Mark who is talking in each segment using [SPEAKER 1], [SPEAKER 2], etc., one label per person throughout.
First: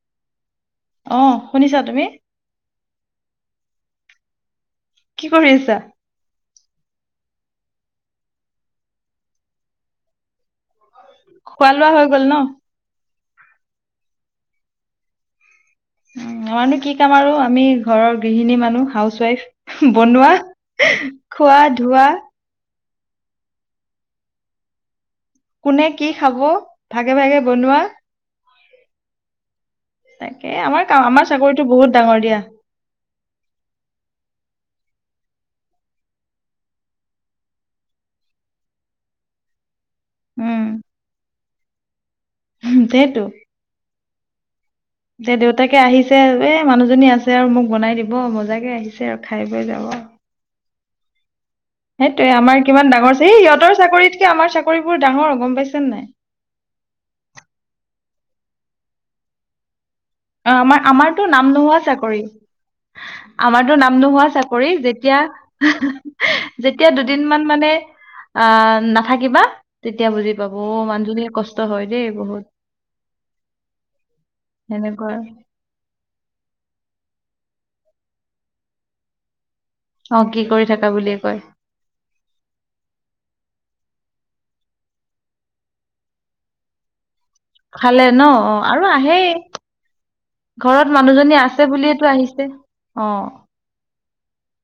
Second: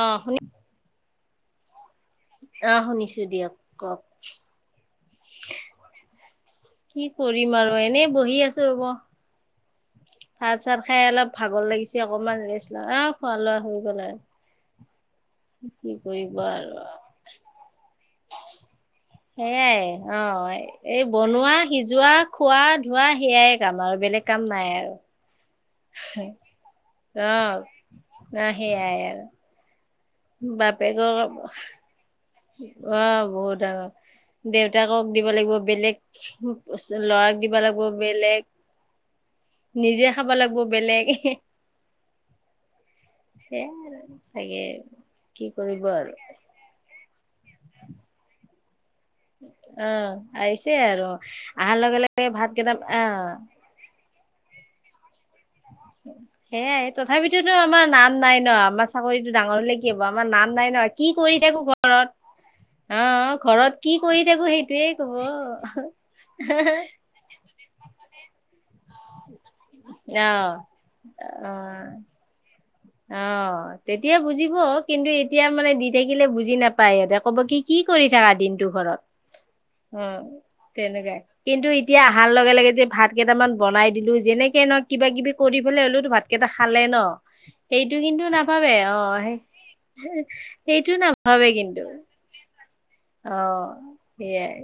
[SPEAKER 1] আহ শুনি
[SPEAKER 2] অঁ শুনিছা তুমি?
[SPEAKER 1] কক।
[SPEAKER 2] কি কৰি আছা?
[SPEAKER 1] কি কৰিম আৰু এনেই বহি আছো ৰব। ভাত চাত খাই অলপ ভাগৰ
[SPEAKER 2] খোৱা লোৱা
[SPEAKER 1] লাগিছে
[SPEAKER 2] হৈ গল ন
[SPEAKER 1] অকমান ৰেষ্ট লা আহ খোৱা লোৱা হৈ গ'ল আৰু। কি
[SPEAKER 2] উম
[SPEAKER 1] কৰিব আৰু।
[SPEAKER 2] আমাৰো কি কাম আৰু আমি ঘৰৰ গৃহিণী মানুহ খাও
[SPEAKER 1] সেইয়াই অ এই বনোৱা,
[SPEAKER 2] খোৱা ধোৱা
[SPEAKER 1] সিজোৱা, খোৱা ধোৱা সেয়াই কাম আৰু বেলেগ কাম নাই আৰু।
[SPEAKER 2] কোনে কি খাব ভাগে ভাগে বনোৱা
[SPEAKER 1] সেয়াই আৰু।
[SPEAKER 2] তাকে আমাৰ
[SPEAKER 1] বাপেকৰ
[SPEAKER 2] আমাৰ চাকৰিটো বহুত ডাঙৰ দিয়া।
[SPEAKER 1] অ বহুত ডাঙৰ, দেউত তাকক দিব লাগিব বেলেগ, ল'ৰাক দিব লাগিব বেলেগ নিজে খাব লাগিব
[SPEAKER 2] উম
[SPEAKER 1] বেলেগ।
[SPEAKER 2] সেইটো,
[SPEAKER 1] সেয়াই আৰু চাগে
[SPEAKER 2] এ
[SPEAKER 1] কি
[SPEAKER 2] দেউতাকে
[SPEAKER 1] কৰিব আৰু
[SPEAKER 2] আহিছে এ মানুহজনী আছে যে আৰু মোক বনাই দিব মজাকে আহিছে আৰু খাই বৈ যাব।
[SPEAKER 1] অ' আহিছে আৰু অহাৰ লগে লগে
[SPEAKER 2] সেইটোয়ে
[SPEAKER 1] ভাত
[SPEAKER 2] আমাৰ
[SPEAKER 1] কেইটা
[SPEAKER 2] কিমান ডাঙৰ যে
[SPEAKER 1] অ'
[SPEAKER 2] সিহঁতৰ চাকৰিতকে আমাৰ চাকৰিবোৰ ডাঙৰ। গম পাইছে নে নাই
[SPEAKER 1] সেয়াই তথাপিতোতো আমাৰ নাম নাই ন আমাৰ চাকৰিটো ডাঙৰ হলে কি হ'ব আমাৰ নাম
[SPEAKER 2] অ
[SPEAKER 1] নাই ন
[SPEAKER 2] আমাৰ
[SPEAKER 1] কি
[SPEAKER 2] আমাৰতো
[SPEAKER 1] কৰি
[SPEAKER 2] নাম
[SPEAKER 1] থাকো
[SPEAKER 2] নোহোৱা
[SPEAKER 1] ঘৰত
[SPEAKER 2] চাকৰি।
[SPEAKER 1] অ' ঘৰত
[SPEAKER 2] আমাৰতো
[SPEAKER 1] কি
[SPEAKER 2] নাম
[SPEAKER 1] কৰি
[SPEAKER 2] নোহোৱা
[SPEAKER 1] থাকো
[SPEAKER 2] চাকৰি
[SPEAKER 1] সেইটোয়ে কব অ'
[SPEAKER 2] যেতিয়া যেতিয়া দুদিন মান মানে আ নাথাকিবা তেতিয়া বুজি পাব অ মানুহজনীয়ে কষ্ট হয় দেই বহুত।
[SPEAKER 1] অ তেতিয়া বুজিব কিন্তু
[SPEAKER 2] সেনেকুৱা
[SPEAKER 1] এতিয়া মানে দি থাক খিলে বুজি নাপায় সিহঁতে ক'ব কি কি কৰি থাকা দিনটো ঘৰত। অ
[SPEAKER 2] কি কৰি থাকা বুলিয়ে
[SPEAKER 1] তেনেকুৱাই
[SPEAKER 2] কয়
[SPEAKER 1] কিন্তু এতিয়া অহাৰ লগে লগে যে ভাত কেইটামান বনাই দিলো। যেনেকে ন কিবা কিবি কৰি পেলাই হলেওতো ভাতকেইটা খালে ন। এইটো
[SPEAKER 2] খালে ন
[SPEAKER 1] কিন্তু নাভাবে
[SPEAKER 2] আৰু
[SPEAKER 1] অ
[SPEAKER 2] আহেই
[SPEAKER 1] সেই
[SPEAKER 2] ঘৰত
[SPEAKER 1] এইটো
[SPEAKER 2] মানুহজনী
[SPEAKER 1] নাভাবে
[SPEAKER 2] আছে
[SPEAKER 1] কিন্তু।
[SPEAKER 2] বুলিয়েতো আহিছে
[SPEAKER 1] অ সেইয়াই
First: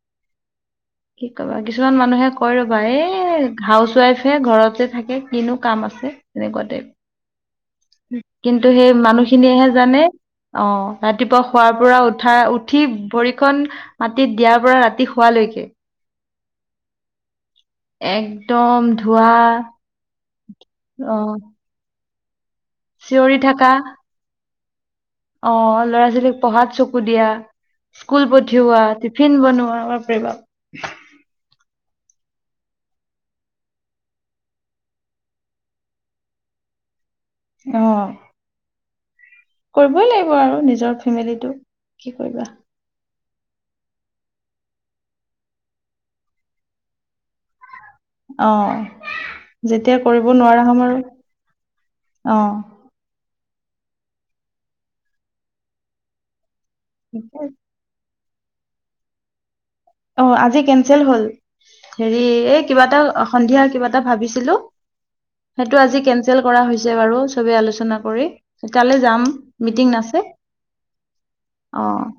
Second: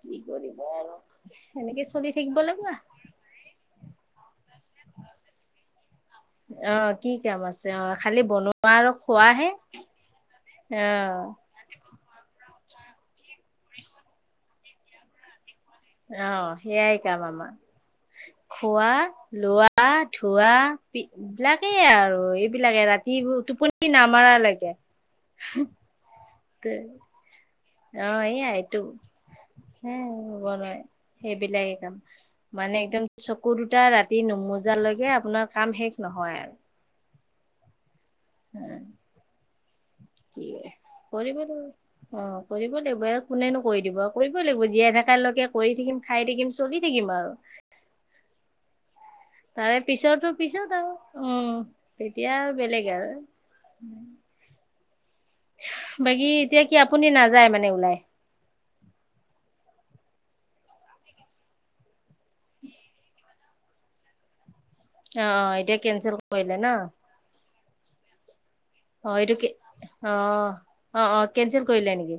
[SPEAKER 1] কি কৰিম?
[SPEAKER 2] কি কবা কিছুমান মানুহে কৈ
[SPEAKER 1] লাগিব
[SPEAKER 2] ৰবা এই হাউচ ৱাইফে ঘৰত থাকে কিনো কাম আছে? তেনেকুৱা
[SPEAKER 1] অ
[SPEAKER 2] টাইপ
[SPEAKER 1] কি কাম আছে অ খালি
[SPEAKER 2] কিন্তু
[SPEAKER 1] বনোৱা আৰু
[SPEAKER 2] সেই
[SPEAKER 1] খোৱাহে।
[SPEAKER 2] মানুহখিনিয়েহে জানে অ ৰাতিপুৱা শোৱাৰ পৰা উঠা উঠি ভৰিখন মাটিত দিয়াৰ পৰা ৰাতি শোৱালৈকে
[SPEAKER 1] অ সেইয়াই কাম আমাৰ।
[SPEAKER 2] একদম
[SPEAKER 1] খোৱা,
[SPEAKER 2] ধোৱা
[SPEAKER 1] লোৱা, ধোৱা
[SPEAKER 2] অ
[SPEAKER 1] বিলাকেই আৰু। লাগে ৰাতি
[SPEAKER 2] চিঞৰি থাকা
[SPEAKER 1] টোপনি নামাৰা লাগে।
[SPEAKER 2] অ ল'ৰা -ছোৱালীক পঢ়াত চকু দিয়া
[SPEAKER 1] অ
[SPEAKER 2] স্কুল
[SPEAKER 1] এইয়াই এইটো
[SPEAKER 2] পঠিওৱা টিফিন বনোৱা
[SPEAKER 1] হে
[SPEAKER 2] বাপৰে বাপ
[SPEAKER 1] হ'ব নোৱাৰে সেইবিলাক মানে একদম চকু দুটা ৰাতি নমোজালৈকে আপোনাৰ কাম শেষ নহয় আৰু।
[SPEAKER 2] অ।
[SPEAKER 1] উম।
[SPEAKER 2] কৰিবই লাগিব আৰু নিজৰ ফেমিলিটোক কি
[SPEAKER 1] লাগিব অ
[SPEAKER 2] কৰিবা?
[SPEAKER 1] কৰিব লাগিব আৰু কোনেনো কৰি দিব আৰু কৰিবই লাগিব জীয়াই থকা লৈকে কৰি থাকিম খাই থাকিম চলি থাকিম আৰু।
[SPEAKER 2] অ।
[SPEAKER 1] তাৰে
[SPEAKER 2] যেতিয়া কৰিব
[SPEAKER 1] পিছতো
[SPEAKER 2] নোৱাৰা
[SPEAKER 1] পিছত
[SPEAKER 2] হ'ম
[SPEAKER 1] আৰু উম তেতিয়া
[SPEAKER 2] অ
[SPEAKER 1] আৰু বেলেগ আৰু। উম। বাকী এতিয়া কি আপুনি
[SPEAKER 2] ঠিকে
[SPEAKER 1] নাযায়
[SPEAKER 2] আছে।
[SPEAKER 1] মানে ওলাই?
[SPEAKER 2] অ আজি কেনচেল হল, হেৰি এই কিবা এটা সন্ধিয়া কিবা এটা ভাবিছিলো
[SPEAKER 1] অ অ
[SPEAKER 2] সেইটো
[SPEAKER 1] এতিয়া
[SPEAKER 2] আজি কেনচেল
[SPEAKER 1] কৰিলে
[SPEAKER 2] কৰা
[SPEAKER 1] ন
[SPEAKER 2] হৈছে বাৰু চবে আলোচনা কৰি। তালে
[SPEAKER 1] অ
[SPEAKER 2] যাম
[SPEAKER 1] এইটো কি
[SPEAKER 2] মিটিং
[SPEAKER 1] অ
[SPEAKER 2] আছে।
[SPEAKER 1] অ অ কেনচেল কৰিলে নেকি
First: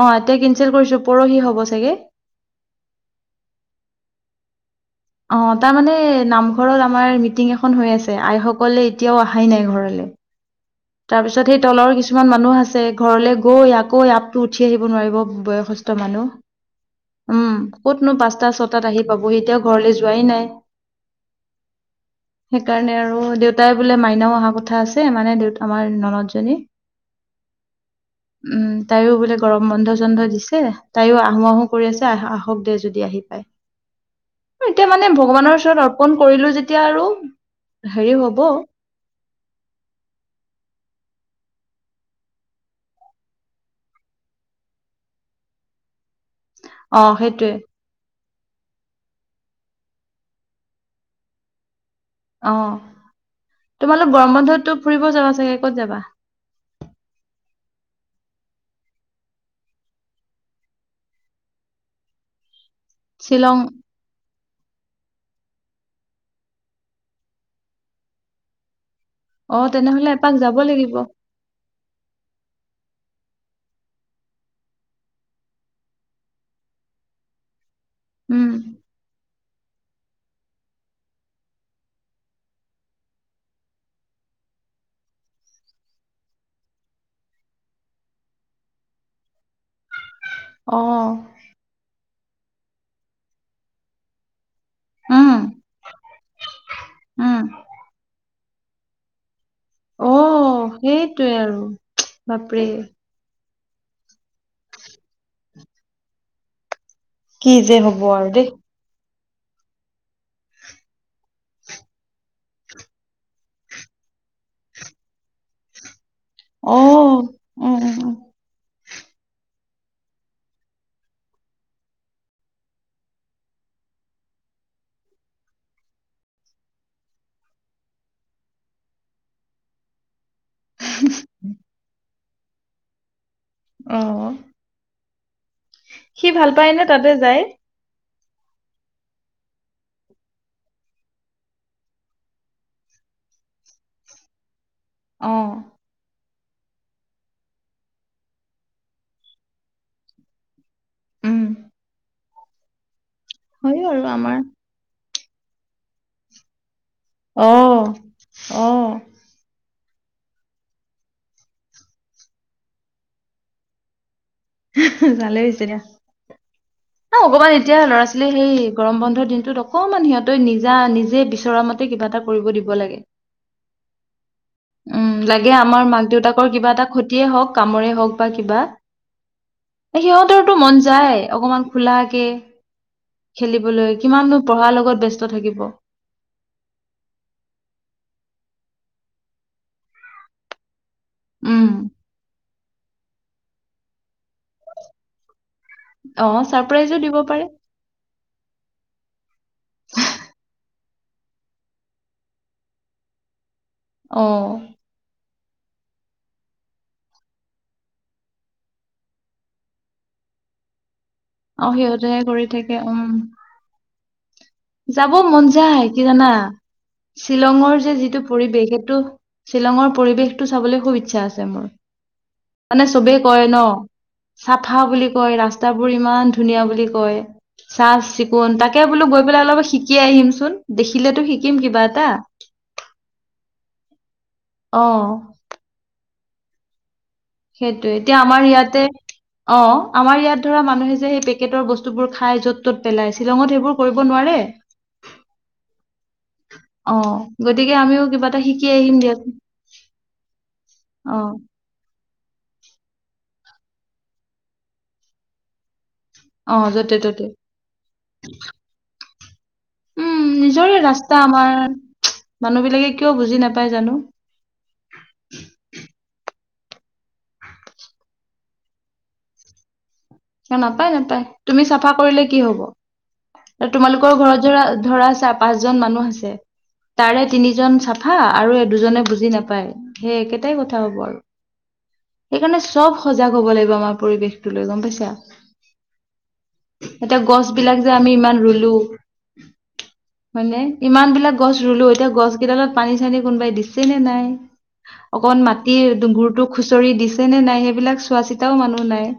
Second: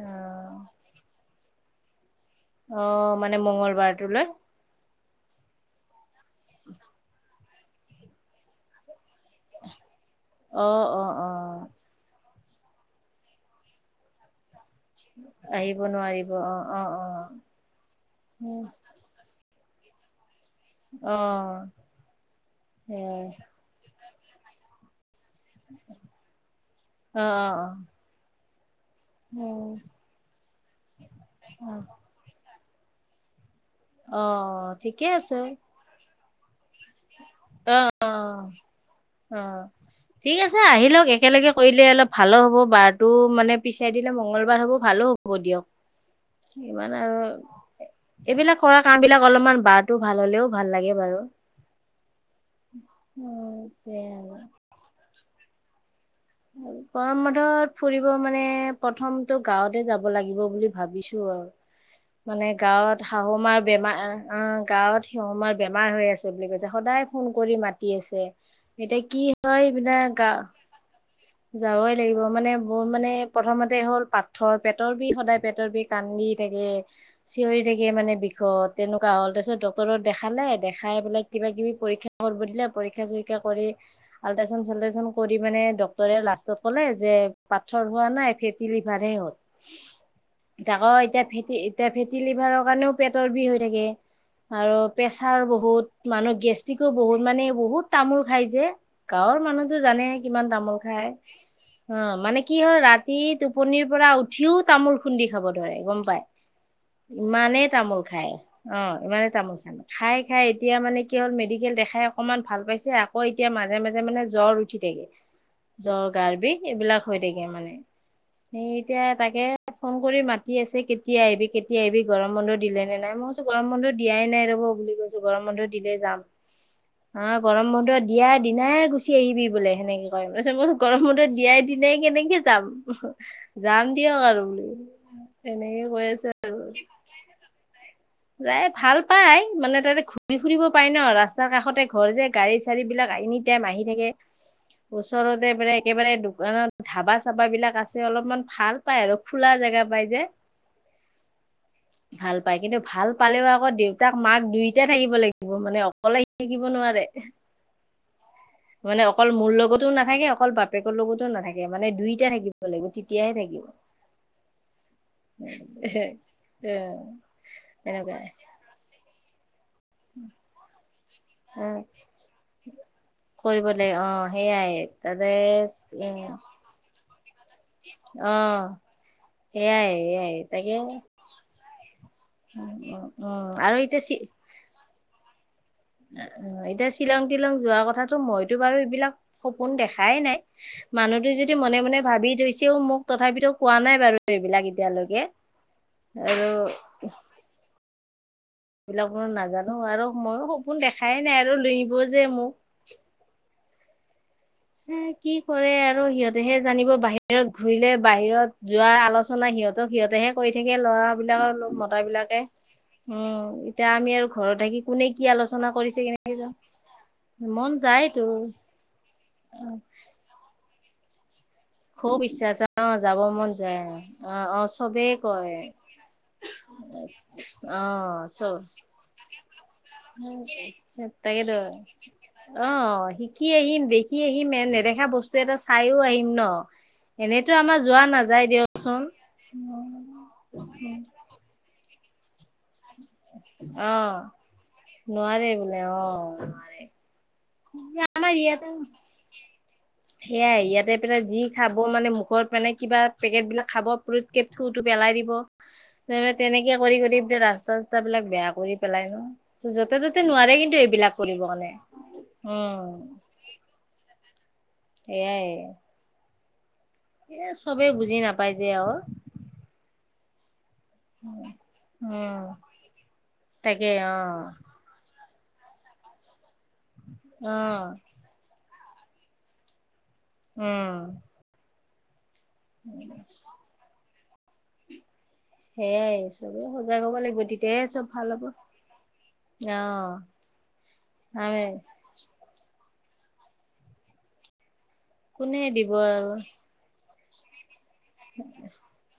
[SPEAKER 2] অ এতিয়া কেনচেল কৰিছো পৰহি হ'ব চাগে।
[SPEAKER 1] অ মানে মংগলবাৰ টোলৈ।
[SPEAKER 2] অ তাৰমানে নামঘৰত আমাৰ মিটিং এখন হৈ আছে আইসকলে এতিয়াও অহাই নাই ঘৰলে।
[SPEAKER 1] অ', অ',
[SPEAKER 2] তাৰপিছত সেই
[SPEAKER 1] অ',
[SPEAKER 2] তলৰ কিছুমান মানুহ আছে ঘৰলৈ গৈ আকৌ ইয়াত উঠি আহিব নোৱাৰিব
[SPEAKER 1] আহিব
[SPEAKER 2] বয়সস্থ
[SPEAKER 1] নোৱাৰিব অ', অ',
[SPEAKER 2] মানুহ উম ক'তনো পাঁচটা
[SPEAKER 1] অ'।
[SPEAKER 2] ছটাত আহি পাবহি এতিয়া ঘৰলে যোৱাই নাই
[SPEAKER 1] অ',
[SPEAKER 2] সেইকাৰণে আৰু
[SPEAKER 1] সেয়াই
[SPEAKER 2] দেউতাই বোলে মা এনেও অহা কথা আছে মানে দেউতা আমাৰ ননদ জনী
[SPEAKER 1] অ',
[SPEAKER 2] উম তাইও বোলে গৰম
[SPEAKER 1] অ',
[SPEAKER 2] বন্ধ চন্ধ দিছে তাইও আহো আহো কৰি আছে আহ আহক দে যদি আহি পায়
[SPEAKER 1] অ',
[SPEAKER 2] এতিয়া
[SPEAKER 1] ঠিকে
[SPEAKER 2] মানে
[SPEAKER 1] আছে
[SPEAKER 2] ভগৱানৰ ওচৰত অৰ্পণ কৰিলো যেতিয়া এতিয়া আৰু
[SPEAKER 1] অ',
[SPEAKER 2] হেৰি হ'ব
[SPEAKER 1] অ', অ', ঠিক আছে আহি লওঁক একেলগে কৰিলে অলপ ভালো হ'ব বাৰটো মানে পিছাই দিলে মঙগলবাৰ হ'ব ভালো হ'ব হব দিয়ক ইমান
[SPEAKER 2] অ
[SPEAKER 1] আৰু
[SPEAKER 2] সেইটোৱে
[SPEAKER 1] এইবিলাক কৰা কাম বিলাক অলপমান বাৰটো ভাল হলেও ভাল লাগে বাৰু
[SPEAKER 2] অঁ তোমালোক গৰম বন্ধতো ফুৰিব যাবা চাগে ক'ত যাবা
[SPEAKER 1] গৰম বন্ধত ফুৰিব মানে প্ৰথমটো গাঁৱতে যাব লাগিব বুলি ভাবিছো মানে গাঁৱত
[SPEAKER 2] শ্বিলং
[SPEAKER 1] শাহুমাৰ বেমাৰ অঁ গাঁৱত শিউমাৰ বেমাৰ হৈ আছে বুলি কৈছে সদায় ফোন কৰি মাতি আছে। এতিয়া কি
[SPEAKER 2] অ
[SPEAKER 1] হয়
[SPEAKER 2] তেনেহলে
[SPEAKER 1] এইবিলাক গা।
[SPEAKER 2] এপাক যাব লাগিব
[SPEAKER 1] যাবই লাগিব মানে ব মানে প্ৰথমতে হ'ল। পাথৰ পেটৰ বিষ সদায় পেটৰ বিষ কান্দি থাকে। নেৰে চিঞৰি থাকে মানে
[SPEAKER 2] উম
[SPEAKER 1] বিষত তেনেকুৱা হ'ল তাৰপিছত। ডক্টৰ দেখালে দেখাই পেলে কিবা কিবি পৰিক্ষা কৰিব দিলে পৰিক্ষা‌ চৰিক্ষা আল্ট্ৰাচাউণ্ড। ভালে যেন কৰি মানে ডক্টৰ। ডক্টৰে লাষ্টত কলে যে পাথৰ হোৱা নাই ফেটি লিভাৰ হে হ'ল।
[SPEAKER 2] অ
[SPEAKER 1] আকৌ এতিয়া ফেটি এতিয়া ফেটি লিভাৰৰ কাৰণেও পেটৰ বিষ হৈ থাকে। আৰু
[SPEAKER 2] উম
[SPEAKER 1] প্ৰেছাৰ বহুত মানুহৰ গেষ্ট্ৰিকো বহুত
[SPEAKER 2] উম
[SPEAKER 1] মানে বহুত তামোল। খাই যে গাঁৱৰ মানুহতো
[SPEAKER 2] অ
[SPEAKER 1] জানেহে কিমান তামোল খাই। খাই
[SPEAKER 2] সেইটোৱে আৰু
[SPEAKER 1] অঁ মানে কি
[SPEAKER 2] বাপৰে
[SPEAKER 1] হ'ল ৰাতি টোপনি। টুপনিৰ পৰা উঠিও তামোল খুন্দি খাব ধৰে গম পাই।
[SPEAKER 2] কি
[SPEAKER 1] ইমানেই
[SPEAKER 2] যে
[SPEAKER 1] তামোল
[SPEAKER 2] হব আৰু
[SPEAKER 1] খায়
[SPEAKER 2] দেই
[SPEAKER 1] অঁ ইমানেই। তামোল চামোল খাই খাই এতিয়া মানে কি হ'ল, মেডিকেল দেখাই অকনমান ভাল পাইছে আকৌ এতিয়া মাজে মাজে মানে। জ্বৰ উঠি থাকে জ্বৰ গাৰ বিষ
[SPEAKER 2] অ
[SPEAKER 1] এইবিলাক হৈ থাকে মানে
[SPEAKER 2] উম উম উম
[SPEAKER 1] সেই। এতিয়া তাকে ফোন কৰি মাতি আছে। কেতিয়া আহিবি কেতিয়া আহিবি গৰম বন্ধ দিলে নে নাই মই কৈছোঁ গৰম বন্ধ। দিয়াই নাই ৰ'ব বুলি কৈছোঁ গৰম মানুহ দিলে যাম। অঁ গৰম বন্ধ দিয়াৰ দিনাই গুচি আহিবি বোলে সেনেকে কয়। তাৰপিছত মই গৰম বন্ধ দিয়াই দিনাই কেনেকে যাম। যাম
[SPEAKER 2] অ
[SPEAKER 1] দিয়ক আৰু বোলো।
[SPEAKER 2] সি ভাল পায় ন তাতে যায়।
[SPEAKER 1] যাই ভাল পাই মানে তাতে ঘুৰি ফুৰিব পাই, ন ৰাস্তাৰ কাষতে ঘৰ যে গাড়ী চাড়ী বিলাক। গাড়ী এনি টাইম আহি থাকে
[SPEAKER 2] অ
[SPEAKER 1] ওচৰতে মানে একেবাৰে দুকান। দোকান, ধাবা চাবা বিলাক আছে অলপমান ভাল পায় আৰু খোলা জেগা পাই যে।
[SPEAKER 2] উম
[SPEAKER 1] ভাল পাই কিন্তু ভাল পালেও আকৌ
[SPEAKER 2] হয় আৰু
[SPEAKER 1] দেউতাক
[SPEAKER 2] আমাৰ
[SPEAKER 1] মাক দুইটাই থাকিব লাগিব মানে অকলে আহি থাকিব নোৱাৰে।
[SPEAKER 2] অঁহ অঁহ।
[SPEAKER 1] অকলে নাথাকে অকল বাপেকৰ লগতো নাথাকে মানে দুইটা থাকিব লাগিব তেতিয়াহে থাকিব। এহে এহে।
[SPEAKER 2] এই অকমান এতিয়া ল'ৰা ছোৱালী সেই গৰম বন্ধৰ দিনটোত। অকমান সিহঁতই নিজা নিজে বিচৰা
[SPEAKER 1] অ
[SPEAKER 2] মতে কিবা এটা কৰিব দিব লাগে।
[SPEAKER 1] কৰিব লাগে অ সেইয়াই তাতে উম।
[SPEAKER 2] খতিয়ে হওঁক কামৰে হওঁক বা কিবা
[SPEAKER 1] সেইয়াই সেইয়াই
[SPEAKER 2] সিহঁতৰটো
[SPEAKER 1] তাকে
[SPEAKER 2] মন যায় অকমান। খোলাকে
[SPEAKER 1] উম উম উম আৰু
[SPEAKER 2] খেলিবলৈ
[SPEAKER 1] এতিয়া চি
[SPEAKER 2] কিমানো পঢ়াৰ লগত ব্যস্ত থাকিব।
[SPEAKER 1] এতিয়া শ্বিলং তিলং যোৱা কথাটো মইতো বাৰু এইবিলাক সপোন দেখাই নাই। মানুহটো যদি
[SPEAKER 2] উম,
[SPEAKER 1] মনে মনে ভাবি থৈছেও মোক তথাপিতো কোৱা নাই বাৰু। এইবিলাক এতিয়ালৈকে
[SPEAKER 2] অ',
[SPEAKER 1] আৰু।
[SPEAKER 2] ছাৰপ্ৰাইজো দিব পাৰে
[SPEAKER 1] এইবিলাক মই নাজানোঁ আৰু মইও সপোন দেখাই নাই আৰু লৈ যাৱ যে মোক।
[SPEAKER 2] অ।
[SPEAKER 1] উম। [inaudible] তাতেহে কৰি থাকে ল'ৰা বিলাকৰ লগ
[SPEAKER 2] অ',
[SPEAKER 1] মতা
[SPEAKER 2] সিহঁতেহে
[SPEAKER 1] বিলাকে,
[SPEAKER 2] কৰি থাকে
[SPEAKER 1] উম এতিয়া আমি আৰু ঘৰত থাকি কোনে
[SPEAKER 2] যাব
[SPEAKER 1] কি
[SPEAKER 2] মন
[SPEAKER 1] আলোচনা
[SPEAKER 2] যায়
[SPEAKER 1] কৰিছে
[SPEAKER 2] কি জানা
[SPEAKER 1] কেনে মন
[SPEAKER 2] শ্বিলঙৰ যে
[SPEAKER 1] যায়তো
[SPEAKER 2] যিটো পৰিৱেশ সেইটো শ্বিলঙৰ পৰিৱেশটো চাবলৈ খুব ইচ্ছা আছে মোৰ।
[SPEAKER 1] খুব ইচ্ছা আছে
[SPEAKER 2] মানে
[SPEAKER 1] অ যাব
[SPEAKER 2] চবেই কয়
[SPEAKER 1] মন
[SPEAKER 2] ন
[SPEAKER 1] যায় অ অ
[SPEAKER 2] চাফা বুলি
[SPEAKER 1] চবেই কয়।
[SPEAKER 2] ৰাস্তাবোৰ ইমান ধুনীয়া বুলি কয়
[SPEAKER 1] অ
[SPEAKER 2] চাপ চিকুণ
[SPEAKER 1] চব
[SPEAKER 2] তাকে বোলো গৈ পেলাই অলপ শিকি আহিম চোন, দেখিলেতো শিকিম
[SPEAKER 1] তাকেতো
[SPEAKER 2] কিবা এটা।
[SPEAKER 1] অ শিকি আহিম দেখি আহিম এ
[SPEAKER 2] অ
[SPEAKER 1] নেদেখা বস্তু এটা চাইও আহিম ন। এনেতো আমাৰ যোৱা নাযায় দিয়কচোন।
[SPEAKER 2] [inaudible] বস্তুবোৰ খাই
[SPEAKER 1] অ',
[SPEAKER 2] য'ত
[SPEAKER 1] নোৱাৰে বোলে অ', নোৱাৰে।
[SPEAKER 2] [inaudible] আমিও কিবা
[SPEAKER 1] আমাৰ
[SPEAKER 2] এটা শিকি
[SPEAKER 1] ইয়াতে,
[SPEAKER 2] আহিম দিয়াচোন
[SPEAKER 1] সেয়াই ইয়াতে
[SPEAKER 2] অ
[SPEAKER 1] পাই যি খাব মানে মু ত মানে কিবা পেকেটবিলাক খাব থুটো পেলাই দিব তাৰ
[SPEAKER 2] অ
[SPEAKER 1] তেনেকে কৰি
[SPEAKER 2] য'তে ত'তে
[SPEAKER 1] এইবিলাক ৰাস্তা-চাস্তাবিলাক বেয়া কৰি পেলাই ন, য'তে
[SPEAKER 2] উম
[SPEAKER 1] ত'তে নোৱাৰে কিন্তু এইবিলাক [inaudible]
[SPEAKER 2] মানুহবিলাকে কিয় বুজি নাপায় জানো।
[SPEAKER 1] এয়াই। এ চবে বুজি নাপায় যে আৰু।
[SPEAKER 2] নাপায়-নাপায় তুমি চাফা কৰিলে কি
[SPEAKER 1] উম,
[SPEAKER 2] হব
[SPEAKER 1] তাকে
[SPEAKER 2] তোমালোকৰ ঘৰত
[SPEAKER 1] অ'।
[SPEAKER 2] ধৰা-ধৰা চা পাঁচজন মানুহ আছে, তাৰে
[SPEAKER 1] অ
[SPEAKER 2] তিনিজন চাফা আৰু দুজনে বুজি নাপায়। সেই একেটাই কথা হব
[SPEAKER 1] উম
[SPEAKER 2] আৰু, সেইকাৰণে চব সজাগ হব লাগিব আমাৰ পৰিৱেশ টোলৈ গম পাইছা। এতিয়া
[SPEAKER 1] [inaudible]
[SPEAKER 2] মানে ইমানবিলাক গছ
[SPEAKER 1] আমি
[SPEAKER 2] ৰুলো এতিয়া গছ কেইডালত পানী-চানী কোনোবাই দিছে নে নাই অকন
[SPEAKER 1] কোনে দিব
[SPEAKER 2] মাটিৰ
[SPEAKER 1] আৰু
[SPEAKER 2] গুৰতো খুচৰি দিছ যেনে নাই সেইবিলাক চোৱা চিতাও মানুহ নাই।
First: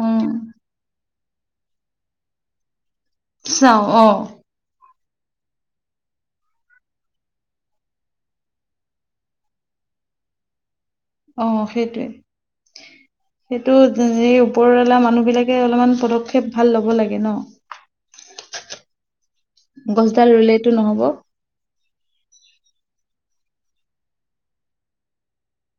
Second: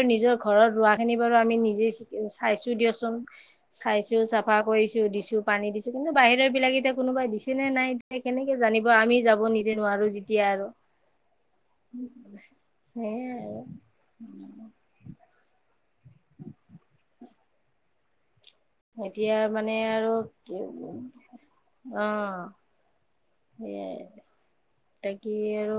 [SPEAKER 2] উম
[SPEAKER 1] চাইছো
[SPEAKER 2] চাও অ
[SPEAKER 1] চাফা কৰিছো [inaudible] [inaudible]
[SPEAKER 2] [inaudible]
[SPEAKER 1] সেয়াই আৰু
[SPEAKER 2] পদক্ষেপ ভাল ল'ব লাগে ন।
[SPEAKER 1] এতিয়া মানে আৰু
[SPEAKER 2] গছডাল
[SPEAKER 1] কি
[SPEAKER 2] ৰুলেতো নহব
[SPEAKER 1] আহ সেয়াই তাকি আৰু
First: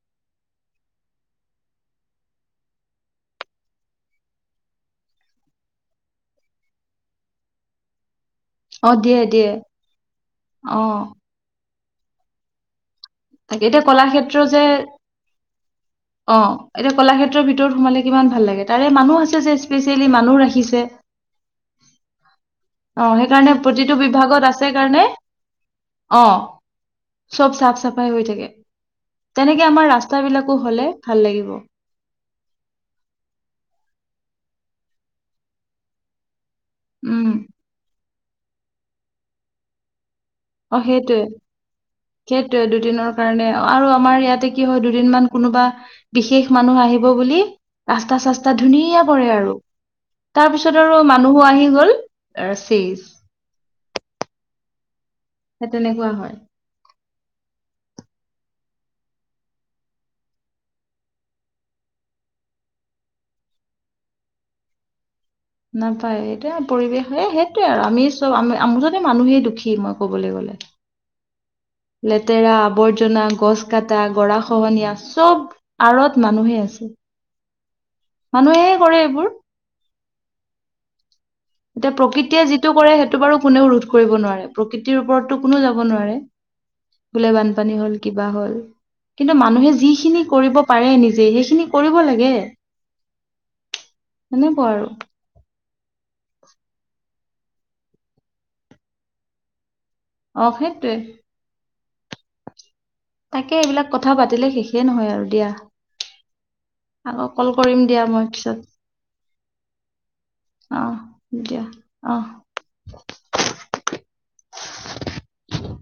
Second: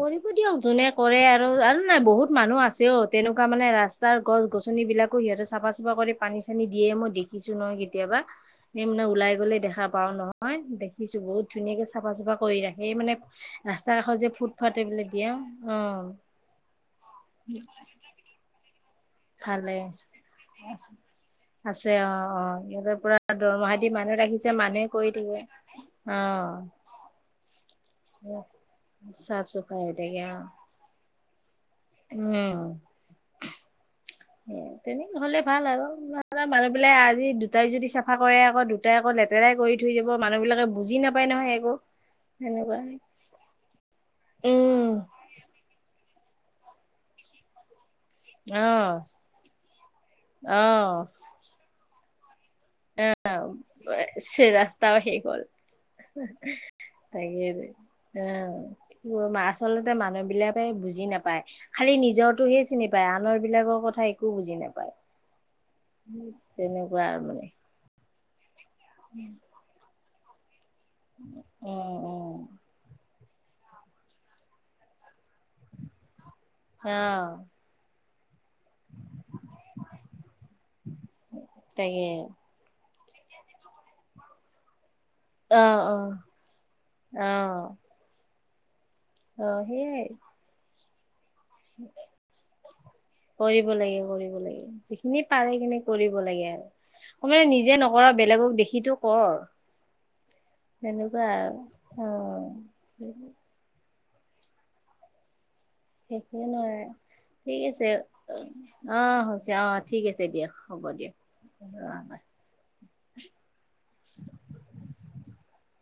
[SPEAKER 1] কৰিব দিয়ক যোনে কৰে আৰু আৰু নাই বহুত মানুহ আছেও তেনেকুৱা মানে ৰাস্তাৰ গছ-গছনি বিলাকো সিহঁতে চফা-চফা কৰি পানী-চানী দিয়ে মই দেখিছো নহয় কেতিয়াবা। এই
[SPEAKER 2] অ
[SPEAKER 1] মানে
[SPEAKER 2] দিয়ে
[SPEAKER 1] ওলাই
[SPEAKER 2] দিয়ে
[SPEAKER 1] গ'লে দেখা পাও নহয়।
[SPEAKER 2] অ
[SPEAKER 1] দেখিছো বহুত ধুনীয়াকে চাফা-চাফা কৰি ৰাখে এই মানে
[SPEAKER 2] তাকে এতিয়া
[SPEAKER 1] ৰাস্তাৰ কাষত যে
[SPEAKER 2] কলাক্ষেত্ৰ
[SPEAKER 1] ফুট-ফাট এইবিলাক দিয়া
[SPEAKER 2] অ এতিয়া কলাক্ষেত্ৰৰ ভিতৰত সোমালে কিমান ভাল লাগে। তাৰে মানুহ আছে যে
[SPEAKER 1] ভালে
[SPEAKER 2] স্পেচিয়েলি মানুহ ৰাখিছে।
[SPEAKER 1] আছে অ-অ সিহঁতে
[SPEAKER 2] অ
[SPEAKER 1] পুৰা
[SPEAKER 2] সেইকাৰণে
[SPEAKER 1] দৰমহা দি
[SPEAKER 2] প্ৰতিটো
[SPEAKER 1] মানুহে
[SPEAKER 2] বিভাগত
[SPEAKER 1] ৰাখিছে
[SPEAKER 2] আছে
[SPEAKER 1] মানুহে
[SPEAKER 2] কাৰণে
[SPEAKER 1] কৰি থাকে অ। অঁ।
[SPEAKER 2] চব চাফ-চাফাই হৈ থাকে
[SPEAKER 1] চাফ
[SPEAKER 2] তেনেকে
[SPEAKER 1] চুফাই
[SPEAKER 2] আমাৰ
[SPEAKER 1] হৈ থাকে অ
[SPEAKER 2] ৰাস্তাবিলাকো হলে ভাল লাগিব।
[SPEAKER 1] উম তেনে হলে ভাল আৰু। মানুহবিলাক
[SPEAKER 2] উম
[SPEAKER 1] আজি দুটাই যদি চাফা কৰে আকৌ দুটাই আকৌ লেতেৰা কৰি থৈ যাব। মানুহবিলাকে বুজি নাপায় নহয় একো।
[SPEAKER 2] সেইটোৱেই
[SPEAKER 1] সেনেকুৱা
[SPEAKER 2] দুদিনৰ কাৰণে আৰু আমাৰ ইয়াতে কি হয়
[SPEAKER 1] উম,
[SPEAKER 2] দুদিনমান কোনোবা। বিশেষ মানুহ আহিব বুলি। ৰাস্তা-চাস্তা
[SPEAKER 1] আহ
[SPEAKER 2] ধুনীয়া পৰে আৰু তাৰপিছত আৰু মানুহো আহি গল। চেচ সেই
[SPEAKER 1] আহ ৰাস্তাও শেষ।
[SPEAKER 2] সেই তেনেকুৱা হয়।
[SPEAKER 1] তেই দি উম আচলতে মানুহবিলাকে বুজি নাপায় খালি নিজৰটোহে চিনি পায়। আনৰ বিলাকৰ কথা একো বুজি নাপায়।
[SPEAKER 2] নাপায় এয়া
[SPEAKER 1] তেনেকুৱা
[SPEAKER 2] পৰিৱেশ
[SPEAKER 1] আৰু
[SPEAKER 2] এই
[SPEAKER 1] মানে
[SPEAKER 2] সেইটোৱেই আৰু আমি চব আমি মুঠতে মানুহেই দুখী মই ক'বলৈ গ'লে
[SPEAKER 1] উম উম
[SPEAKER 2] লেতেৰা আৱৰ্জনা, গছ কটা, গৰা খহনীয়া চব আঁৰত মানুহে
[SPEAKER 1] অ
[SPEAKER 2] আছে মানুহে কৰে এইবোৰ। এতিয়া
[SPEAKER 1] তাকে
[SPEAKER 2] প্ৰকৃতিয়ে যিটো কৰে সেইটো বাৰু কোনেও ৰোধ কৰিব নোৱাৰে প্ৰকৃতি খ ওপৰতো
[SPEAKER 1] অ
[SPEAKER 2] কোনো যাব
[SPEAKER 1] অ
[SPEAKER 2] নোৱাৰে
[SPEAKER 1] অ
[SPEAKER 2] বোলে বানপানী হল, কিবা হল, কিন্তু
[SPEAKER 1] অ
[SPEAKER 2] মানুহে
[SPEAKER 1] সেইয়াই
[SPEAKER 2] যিখিনি কৰিব পাৰে নিজে সেই
[SPEAKER 1] কৰিব লাগে কৰিব লাগে
[SPEAKER 2] সেনেকুৱা আৰু
[SPEAKER 1] যিখিনি পাৰে কেনে কৰিব লাগে আৰু মানে নিজে নকৰা বেলেগক দেখো কৰ আৰু।
[SPEAKER 2] অ সেইটোৱে
[SPEAKER 1] সনেকুৱা আৰু অঁ
[SPEAKER 2] তাকে এইবিলাক কথা পাতিলে শেষে নহয় আৰু দিয়া।
[SPEAKER 1] সেইটোয়ে নাই।
[SPEAKER 2] আকৌ কল
[SPEAKER 1] ঠিক
[SPEAKER 2] কৰিম
[SPEAKER 1] আছে
[SPEAKER 2] দিয়া মই পিছত
[SPEAKER 1] আহ হৈছে আহ ঠিক আছে দিয়া হ'ব দিয়া।
[SPEAKER 2] আঁ অঁহ।
[SPEAKER 1] [inaudible]